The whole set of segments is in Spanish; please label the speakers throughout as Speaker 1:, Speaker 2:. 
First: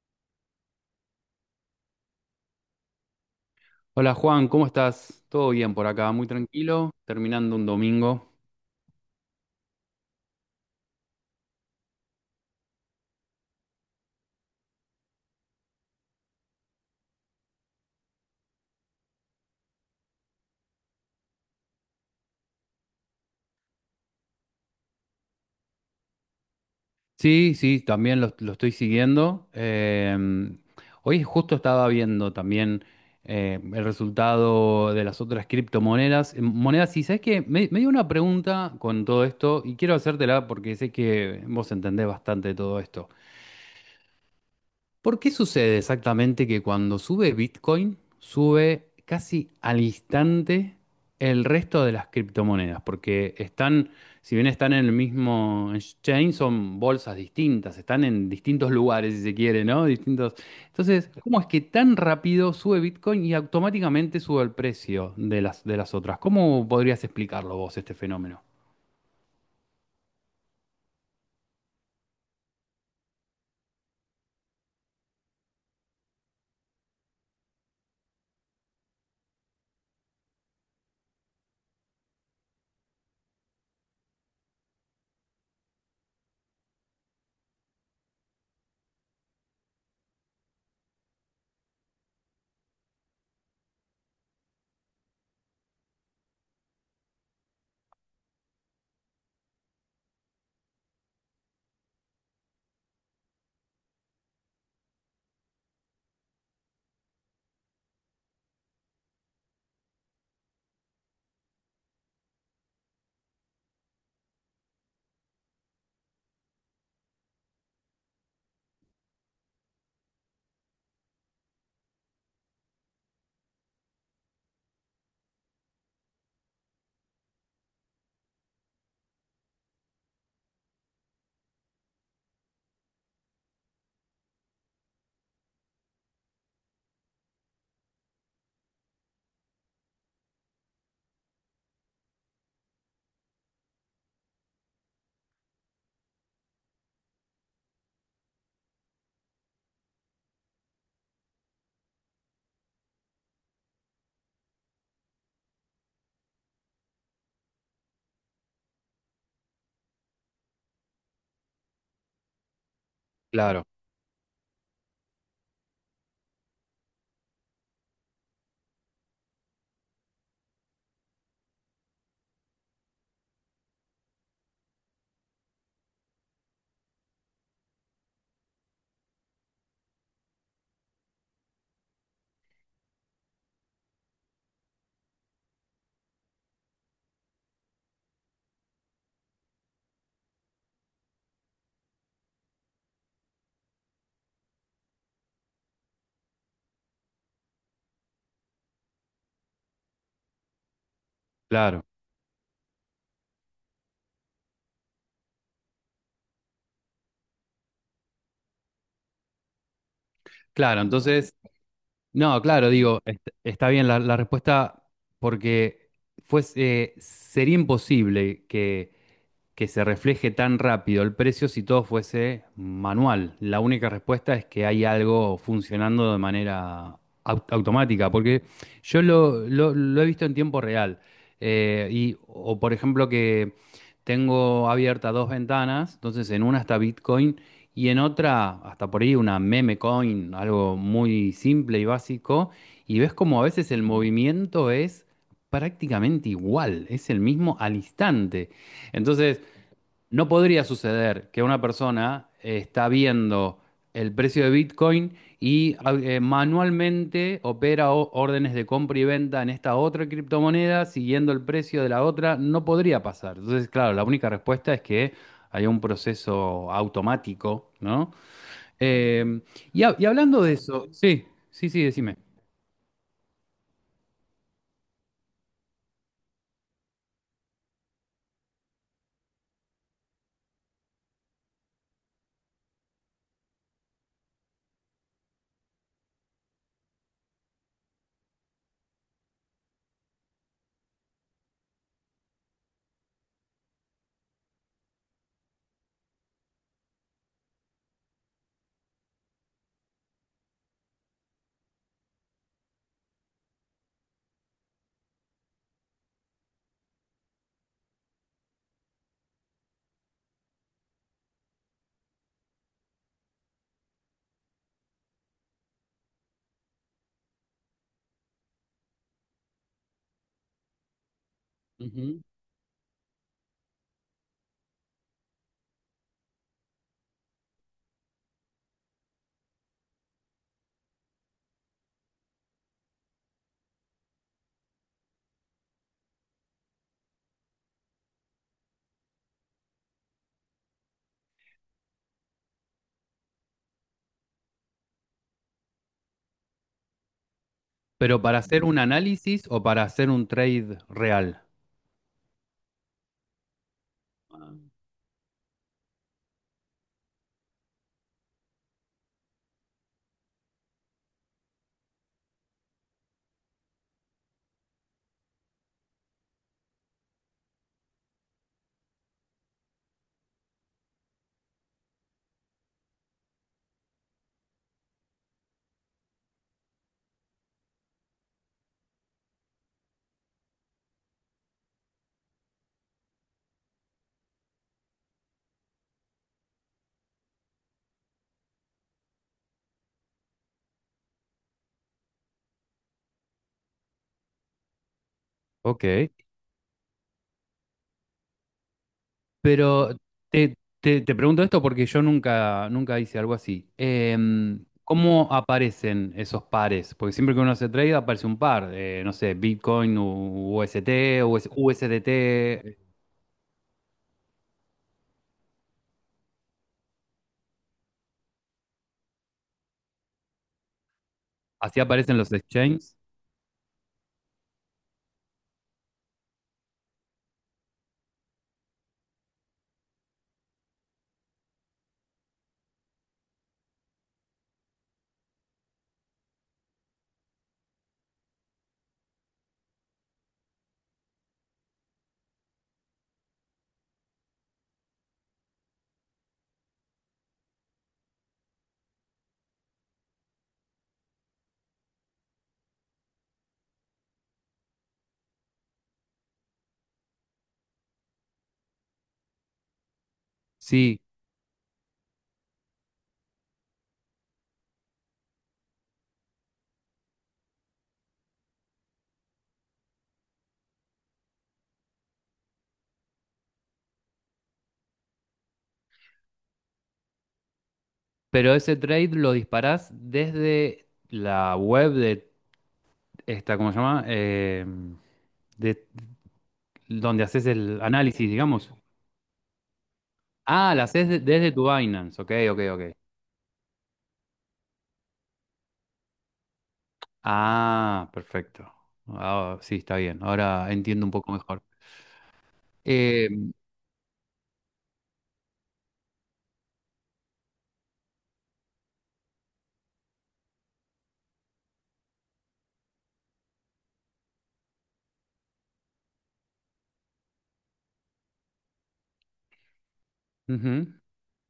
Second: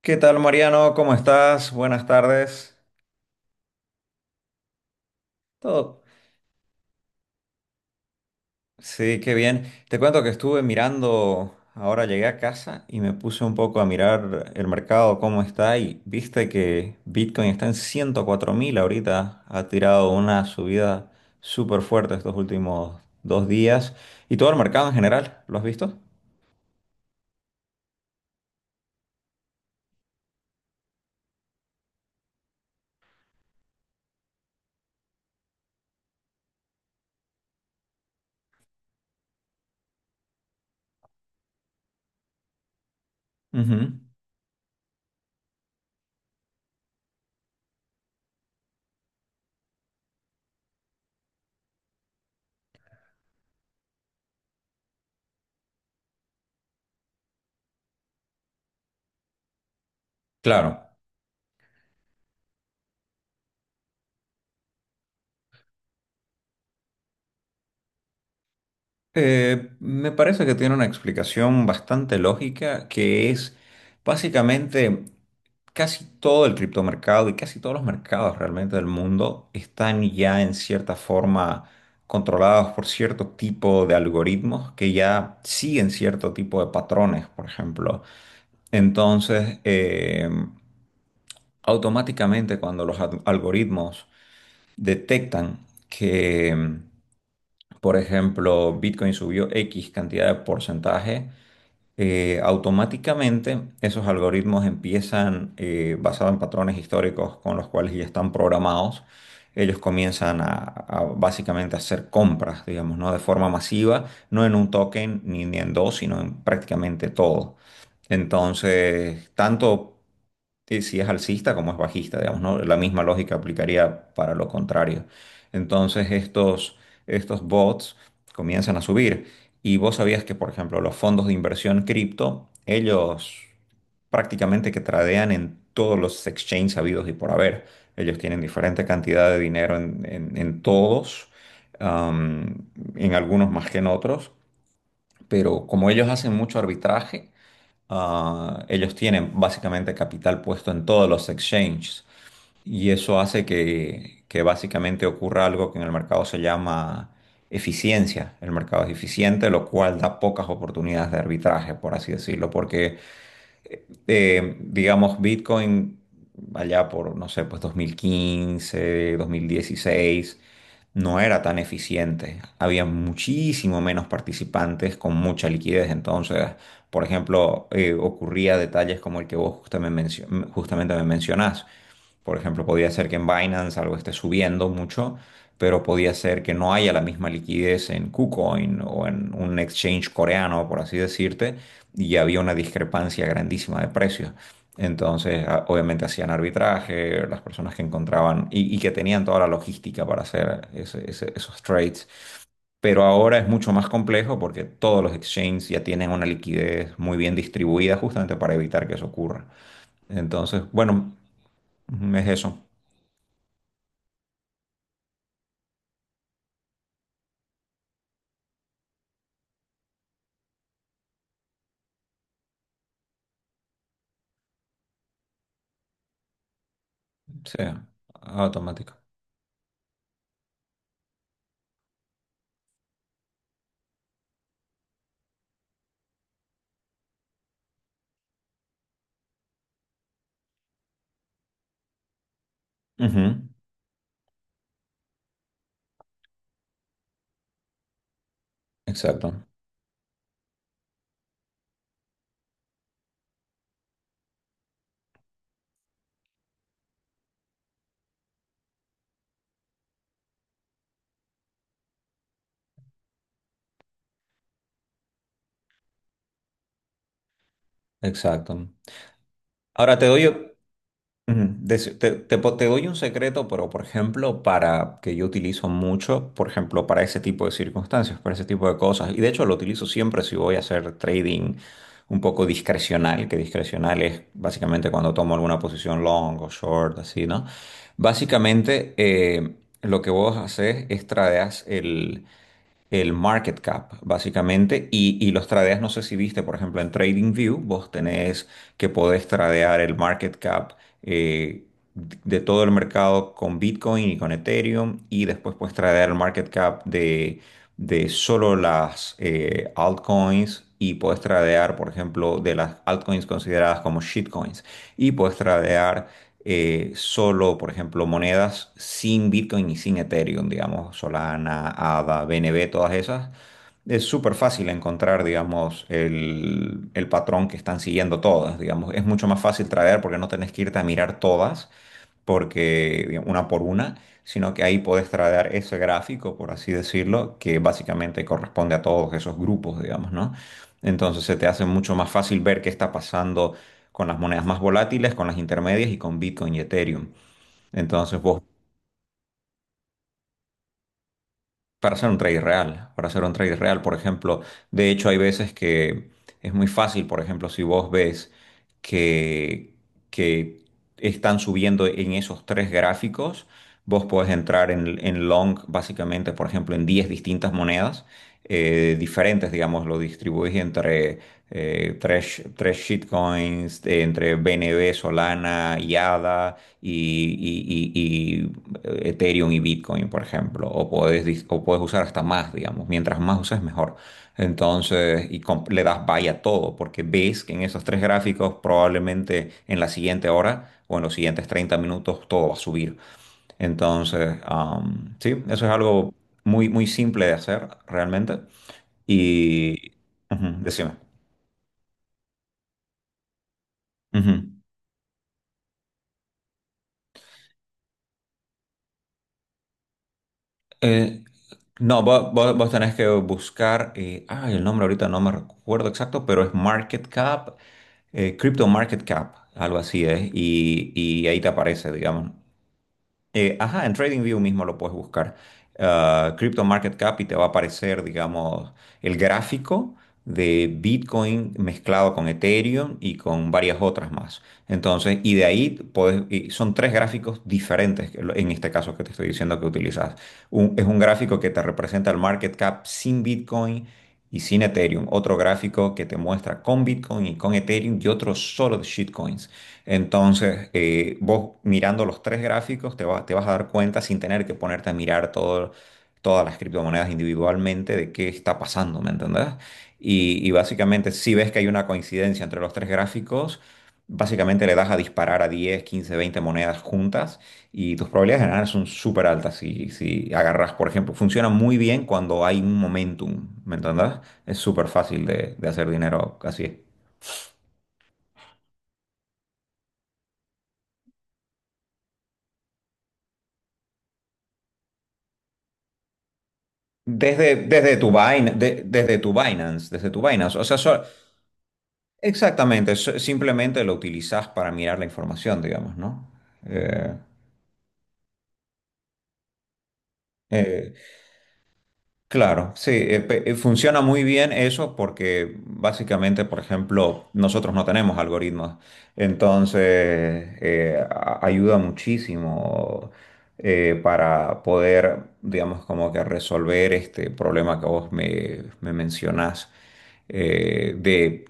Speaker 1: ¿Qué tal, Mariano? ¿Cómo estás? Buenas tardes.
Speaker 2: Hola Juan, ¿cómo estás? Todo bien por
Speaker 1: Todo.
Speaker 2: acá, muy tranquilo, terminando un domingo.
Speaker 1: Sí, qué bien. Te cuento que estuve mirando, ahora llegué a casa y me puse un poco a mirar el mercado, cómo está, y viste que Bitcoin está en 104.000 ahorita. Ha tirado una subida súper fuerte estos últimos 2 días. Y todo el mercado en general, ¿lo has visto?
Speaker 2: Sí, sí, también lo estoy siguiendo. Hoy justo estaba viendo también el resultado de las otras criptomonedas. Monedas, y sabes que me dio una pregunta con todo esto y quiero hacértela porque sé que vos entendés bastante de todo esto.
Speaker 1: Ujú.
Speaker 2: ¿Por qué sucede exactamente que cuando sube Bitcoin, sube casi al instante el resto de las criptomonedas? Porque están, si bien están en el mismo exchange, son bolsas distintas, están en distintos lugares, si se quiere, ¿no? Distintos.
Speaker 1: Claro.
Speaker 2: Entonces, ¿cómo es que tan rápido sube Bitcoin y automáticamente sube el precio de las otras? ¿Cómo podrías explicarlo vos, este fenómeno?
Speaker 1: Me parece que tiene una explicación bastante lógica, que es básicamente casi todo el criptomercado y casi todos los mercados realmente del mundo están ya en cierta forma controlados por cierto tipo de algoritmos que ya siguen cierto tipo de patrones, por ejemplo. Entonces, automáticamente cuando los algoritmos detectan que, por ejemplo, Bitcoin subió X cantidad de porcentaje, automáticamente esos algoritmos empiezan, basados en patrones históricos con los cuales ya están programados, ellos comienzan a básicamente hacer compras, digamos, ¿no? De forma masiva, no en un token ni en dos, sino en prácticamente todo. Entonces, tanto y si es alcista como es bajista, digamos, ¿no? La misma lógica aplicaría para lo contrario. Entonces estos, Estos bots comienzan a subir. Y vos sabías que, por ejemplo, los fondos de inversión cripto, ellos prácticamente que tradean en todos los exchanges habidos y por haber. Ellos tienen diferente cantidad de dinero en todos, am, en algunos más que en otros, pero como ellos hacen mucho arbitraje, ellos tienen básicamente capital puesto en todos los exchanges y eso hace que básicamente ocurra algo que en el mercado se llama eficiencia. El mercado es eficiente, lo cual da pocas oportunidades de arbitraje, por así decirlo, porque,
Speaker 2: Claro.
Speaker 1: digamos, Bitcoin allá por, no sé, pues 2015, 2016, no era tan eficiente. Había muchísimo menos participantes con mucha liquidez. Entonces, por ejemplo, ocurría detalles como el que vos justamente, justamente me mencionás. Por ejemplo, podía ser que en Binance algo esté subiendo mucho, pero podía ser que no haya la misma liquidez en KuCoin o en un exchange coreano, por así decirte, y había una discrepancia grandísima de precios. Entonces, obviamente hacían arbitraje, las personas que encontraban y que tenían toda la logística para hacer esos
Speaker 2: Claro,
Speaker 1: trades. Pero ahora es mucho más complejo porque todos los exchanges ya tienen una liquidez muy bien distribuida justamente para evitar que eso ocurra. Entonces,
Speaker 2: claro.
Speaker 1: bueno,
Speaker 2: Entonces,
Speaker 1: ujú, es
Speaker 2: no,
Speaker 1: eso,
Speaker 2: claro, digo, está bien la respuesta porque sería imposible que se refleje tan rápido el precio si todo fuese manual. La única respuesta es que hay algo funcionando de manera
Speaker 1: sea
Speaker 2: automática, porque
Speaker 1: automático.
Speaker 2: yo lo he visto en tiempo real. Y, O por ejemplo que tengo abiertas dos ventanas, entonces en una está Bitcoin y en otra, hasta por ahí, una meme coin, algo muy simple y básico, y ves como a
Speaker 1: Ujú.
Speaker 2: veces el movimiento es prácticamente igual, es el mismo al instante. Entonces,
Speaker 1: Exacto,
Speaker 2: no podría suceder que una persona está viendo el precio de Bitcoin y manualmente opera órdenes de compra y venta en esta otra criptomoneda siguiendo el precio de la otra. No podría pasar. Entonces, claro, la única respuesta es que haya un proceso automático, ¿no?
Speaker 1: exacto.
Speaker 2: Eh,
Speaker 1: Ahora
Speaker 2: y
Speaker 1: te doy,
Speaker 2: hablando de eso, sí,
Speaker 1: ujú.
Speaker 2: sí, sí, decime.
Speaker 1: Te doy un secreto, pero, por ejemplo, para que yo utilizo mucho, por ejemplo, para ese tipo de circunstancias, para ese tipo de cosas. Y de hecho lo utilizo siempre si voy a hacer trading un poco discrecional, que discrecional es básicamente cuando tomo alguna posición long o short, así, ¿no? Básicamente, lo que vos haces es tradeas el market cap, básicamente, y los tradeas, no sé si viste, por ejemplo, en TradingView, vos tenés que podés tradear el market cap eh, de todo el mercado con Bitcoin y con Ethereum, y después puedes tradear el market cap de solo las altcoins. Y puedes tradear, por ejemplo, de las altcoins consideradas como shitcoins. Y puedes tradear solo, por ejemplo, monedas sin Bitcoin y sin Ethereum, digamos, Solana,
Speaker 2: Ujú.
Speaker 1: ADA, BNB, todas esas. Es súper fácil encontrar, digamos, el patrón que están siguiendo todas, digamos. Es mucho más fácil traer porque no tenés que irte a mirar todas porque digamos, una por una, sino que ahí puedes traer ese gráfico, por así decirlo, que básicamente corresponde a todos esos grupos, digamos, ¿no? Entonces se te hace mucho más fácil ver qué está pasando con las monedas más volátiles, con las intermedias y con Bitcoin y Ethereum. Entonces
Speaker 2: Pero ¿para
Speaker 1: vos,
Speaker 2: hacer un análisis o para hacer un trade real?
Speaker 1: para hacer un trade real, para hacer un trade real, por ejemplo,
Speaker 2: Ah.
Speaker 1: de hecho hay veces que es muy fácil, por ejemplo, si vos ves que, que están subiendo en esos tres gráficos, vos podés entrar en long, básicamente, por ejemplo, en 10 distintas monedas diferentes, digamos, lo distribuís entre tres shitcoins, entre BNB, Solana y ADA y Ethereum y Bitcoin, por ejemplo, o puedes, o puedes usar hasta más, digamos, mientras más uses mejor. Entonces, y le das buy a todo, porque ves que en esos tres gráficos probablemente en la siguiente hora o en los siguientes 30 minutos todo va a subir. Entonces, sí, eso es
Speaker 2: Ok.
Speaker 1: algo muy, muy simple de hacer realmente. Y,
Speaker 2: Pero
Speaker 1: ujú,
Speaker 2: te,
Speaker 1: decime.
Speaker 2: te pregunto esto porque yo nunca, nunca hice algo así.
Speaker 1: Ujú.
Speaker 2: Em, ¿cómo aparecen esos pares? Porque siempre que uno hace trade aparece un par. No sé, Bitcoin, UST,
Speaker 1: Eh, No, vos
Speaker 2: USDT.
Speaker 1: tenés que buscar, ay, el nombre ahorita no me recuerdo exacto, pero es Market Cap, Crypto Market Cap, algo así es, y ahí te
Speaker 2: Así
Speaker 1: aparece,
Speaker 2: aparecen
Speaker 1: digamos.
Speaker 2: los exchanges.
Speaker 1: Ajá, en TradingView mismo lo puedes buscar. Ah, Crypto Market Cap y te va a aparecer, digamos, el gráfico de Bitcoin mezclado con Ethereum y con varias otras más. Entonces, y de ahí podés- y son tres gráficos diferentes que en este caso que te estoy diciendo que utilizas. Es un gráfico que te representa el market cap sin Bitcoin y sin Ethereum. Otro gráfico que te muestra con Bitcoin y con Ethereum y otro solo de shitcoins. Entonces, vos mirando los tres gráficos te, te vas a dar cuenta sin tener que ponerte a mirar todas las criptomonedas individualmente de qué está pasando, ¿me entendés? Y
Speaker 2: Sí,
Speaker 1: básicamente, si ves que hay una coincidencia entre los tres gráficos, básicamente le das a disparar a 10, 15, 20 monedas juntas y tus probabilidades de ganar son súper altas. Si, si agarras, por ejemplo, funciona muy bien cuando hay un momentum, ¿me entendés? Es súper fácil de hacer dinero así.
Speaker 2: pero ese trade lo disparás desde la web de esta, ¿cómo se llama? Em, de, donde haces el
Speaker 1: Desde tu
Speaker 2: análisis, digamos.
Speaker 1: Desde tu Binance, desde tu Binance. O
Speaker 2: Ah,
Speaker 1: sea,
Speaker 2: la haces desde tu Binance. Ok, ok, ok.
Speaker 1: exactamente, simplemente lo utilizas para mirar la información, digamos, ¿no? Eh,
Speaker 2: Ah, perfecto. Ah, sí, está bien. Ahora
Speaker 1: eh,
Speaker 2: entiendo un poco mejor.
Speaker 1: Claro, sí,
Speaker 2: Eh,
Speaker 1: funciona muy bien eso porque básicamente, por ejemplo, nosotros no tenemos algoritmos, entonces ayuda muchísimo para poder, digamos, como que resolver este problema que vos me mencionás,
Speaker 2: ujú.
Speaker 1: eh, de,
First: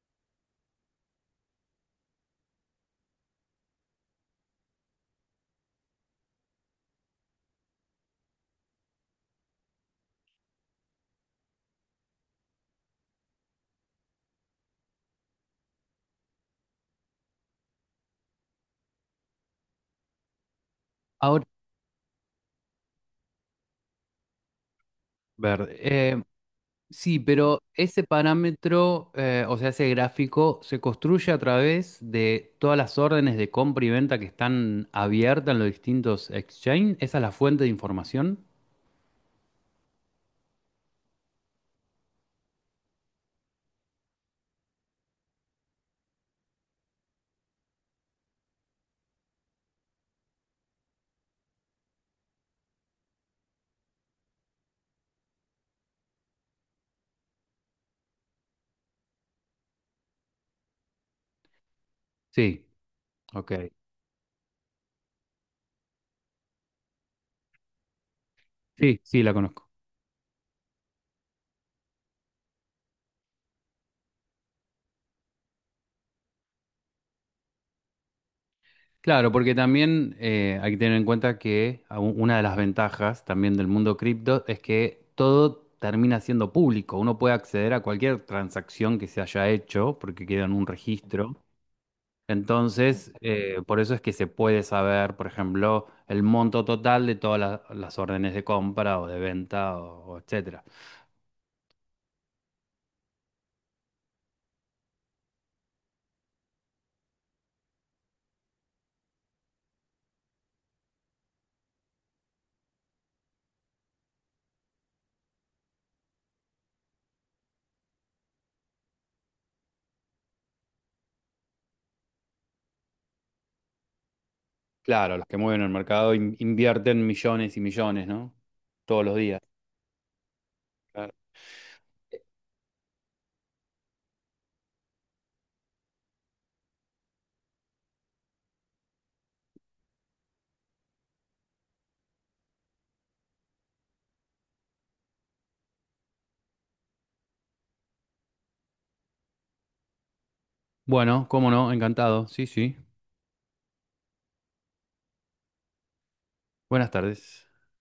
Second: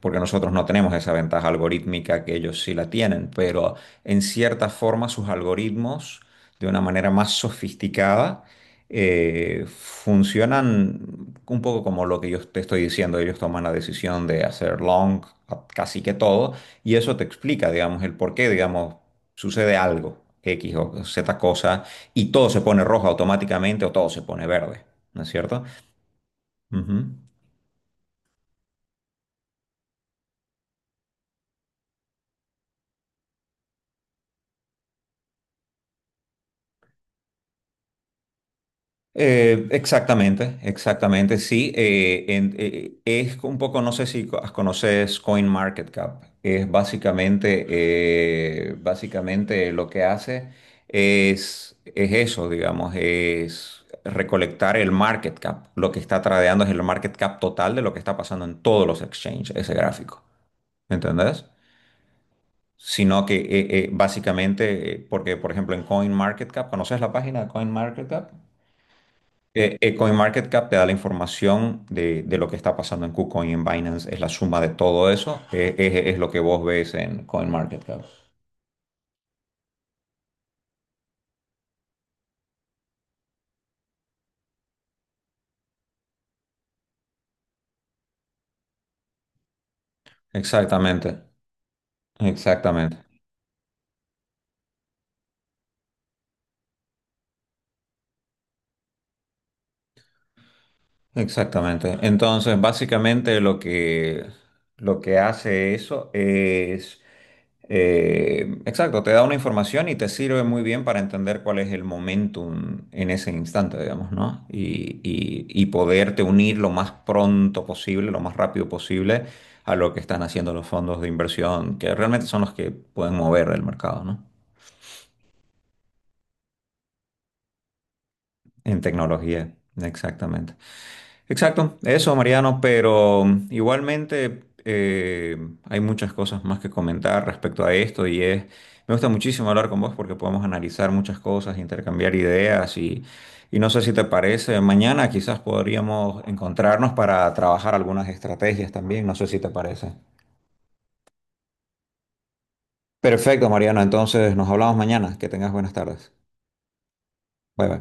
Speaker 1: porque nosotros no tenemos esa ventaja algorítmica que ellos sí la tienen, pero en cierta forma sus algoritmos, de una manera más sofisticada, funcionan un poco como lo que yo te estoy diciendo. Ellos toman la decisión de hacer long a casi que todo y eso te explica, digamos, el por qué, digamos, sucede algo, X o Z
Speaker 2: Ahora,
Speaker 1: cosa, y todo se pone rojo automáticamente o todo se pone verde, ¿no es cierto?
Speaker 2: verde.
Speaker 1: Ujú.
Speaker 2: Sí, pero ese parámetro, o sea, ese gráfico, se construye a través de todas las órdenes de compra y venta que están abiertas en los distintos exchanges. ¿Esa es la fuente de información?
Speaker 1: Exactamente, exactamente, sí. Es un poco, no sé si conoces CoinMarketCap. Es básicamente, básicamente lo que hace es eso, digamos, es recolectar el market cap. Lo que está tradeando es el market cap total de lo que está pasando en todos los exchanges, ese gráfico. ¿Entendés?
Speaker 2: Sí,
Speaker 1: Sino que
Speaker 2: ok.
Speaker 1: básicamente, porque por ejemplo en CoinMarketCap, ¿conoces la página de CoinMarketCap?
Speaker 2: Sí, sí, la conozco.
Speaker 1: CoinMarketCap te da la información de lo que está pasando en KuCoin y en Binance, es la suma de todo eso, es lo que vos ves en CoinMarketCap.
Speaker 2: Claro, porque también hay que tener en cuenta que una de las ventajas también del mundo cripto es que todo termina siendo público. Uno puede acceder a cualquier transacción que se haya hecho porque queda en un
Speaker 1: Exactamente,
Speaker 2: registro.
Speaker 1: exactamente.
Speaker 2: Entonces, por eso es que se puede saber, por ejemplo, el monto total de todas las órdenes de compra o de venta o etcétera.
Speaker 1: Exactamente. Entonces, básicamente lo que hace eso es, exacto, te da una información y te sirve muy bien para entender cuál es el momentum en ese instante, digamos, ¿no? Y poderte unir lo más pronto posible, lo más rápido posible a lo que están haciendo los fondos de inversión, que realmente son los que pueden mover el mercado, ¿no?
Speaker 2: Claro, los que mueven el mercado invierten millones y millones, ¿no?
Speaker 1: En
Speaker 2: Todos los días.
Speaker 1: tecnología, exactamente.
Speaker 2: Claro.
Speaker 1: Exacto, eso Mariano, pero igualmente hay muchas cosas más que comentar respecto a esto y es, me gusta muchísimo hablar con vos porque podemos analizar muchas cosas, intercambiar ideas y no sé si te parece, mañana quizás podríamos encontrarnos para trabajar algunas estrategias también, no sé si te parece.
Speaker 2: Bueno, cómo no, encantado. Sí, sí.
Speaker 1: Perfecto Mariano, entonces nos hablamos mañana, que tengas buenas tardes.
Speaker 2: Buenas tardes.
Speaker 1: Bye bye.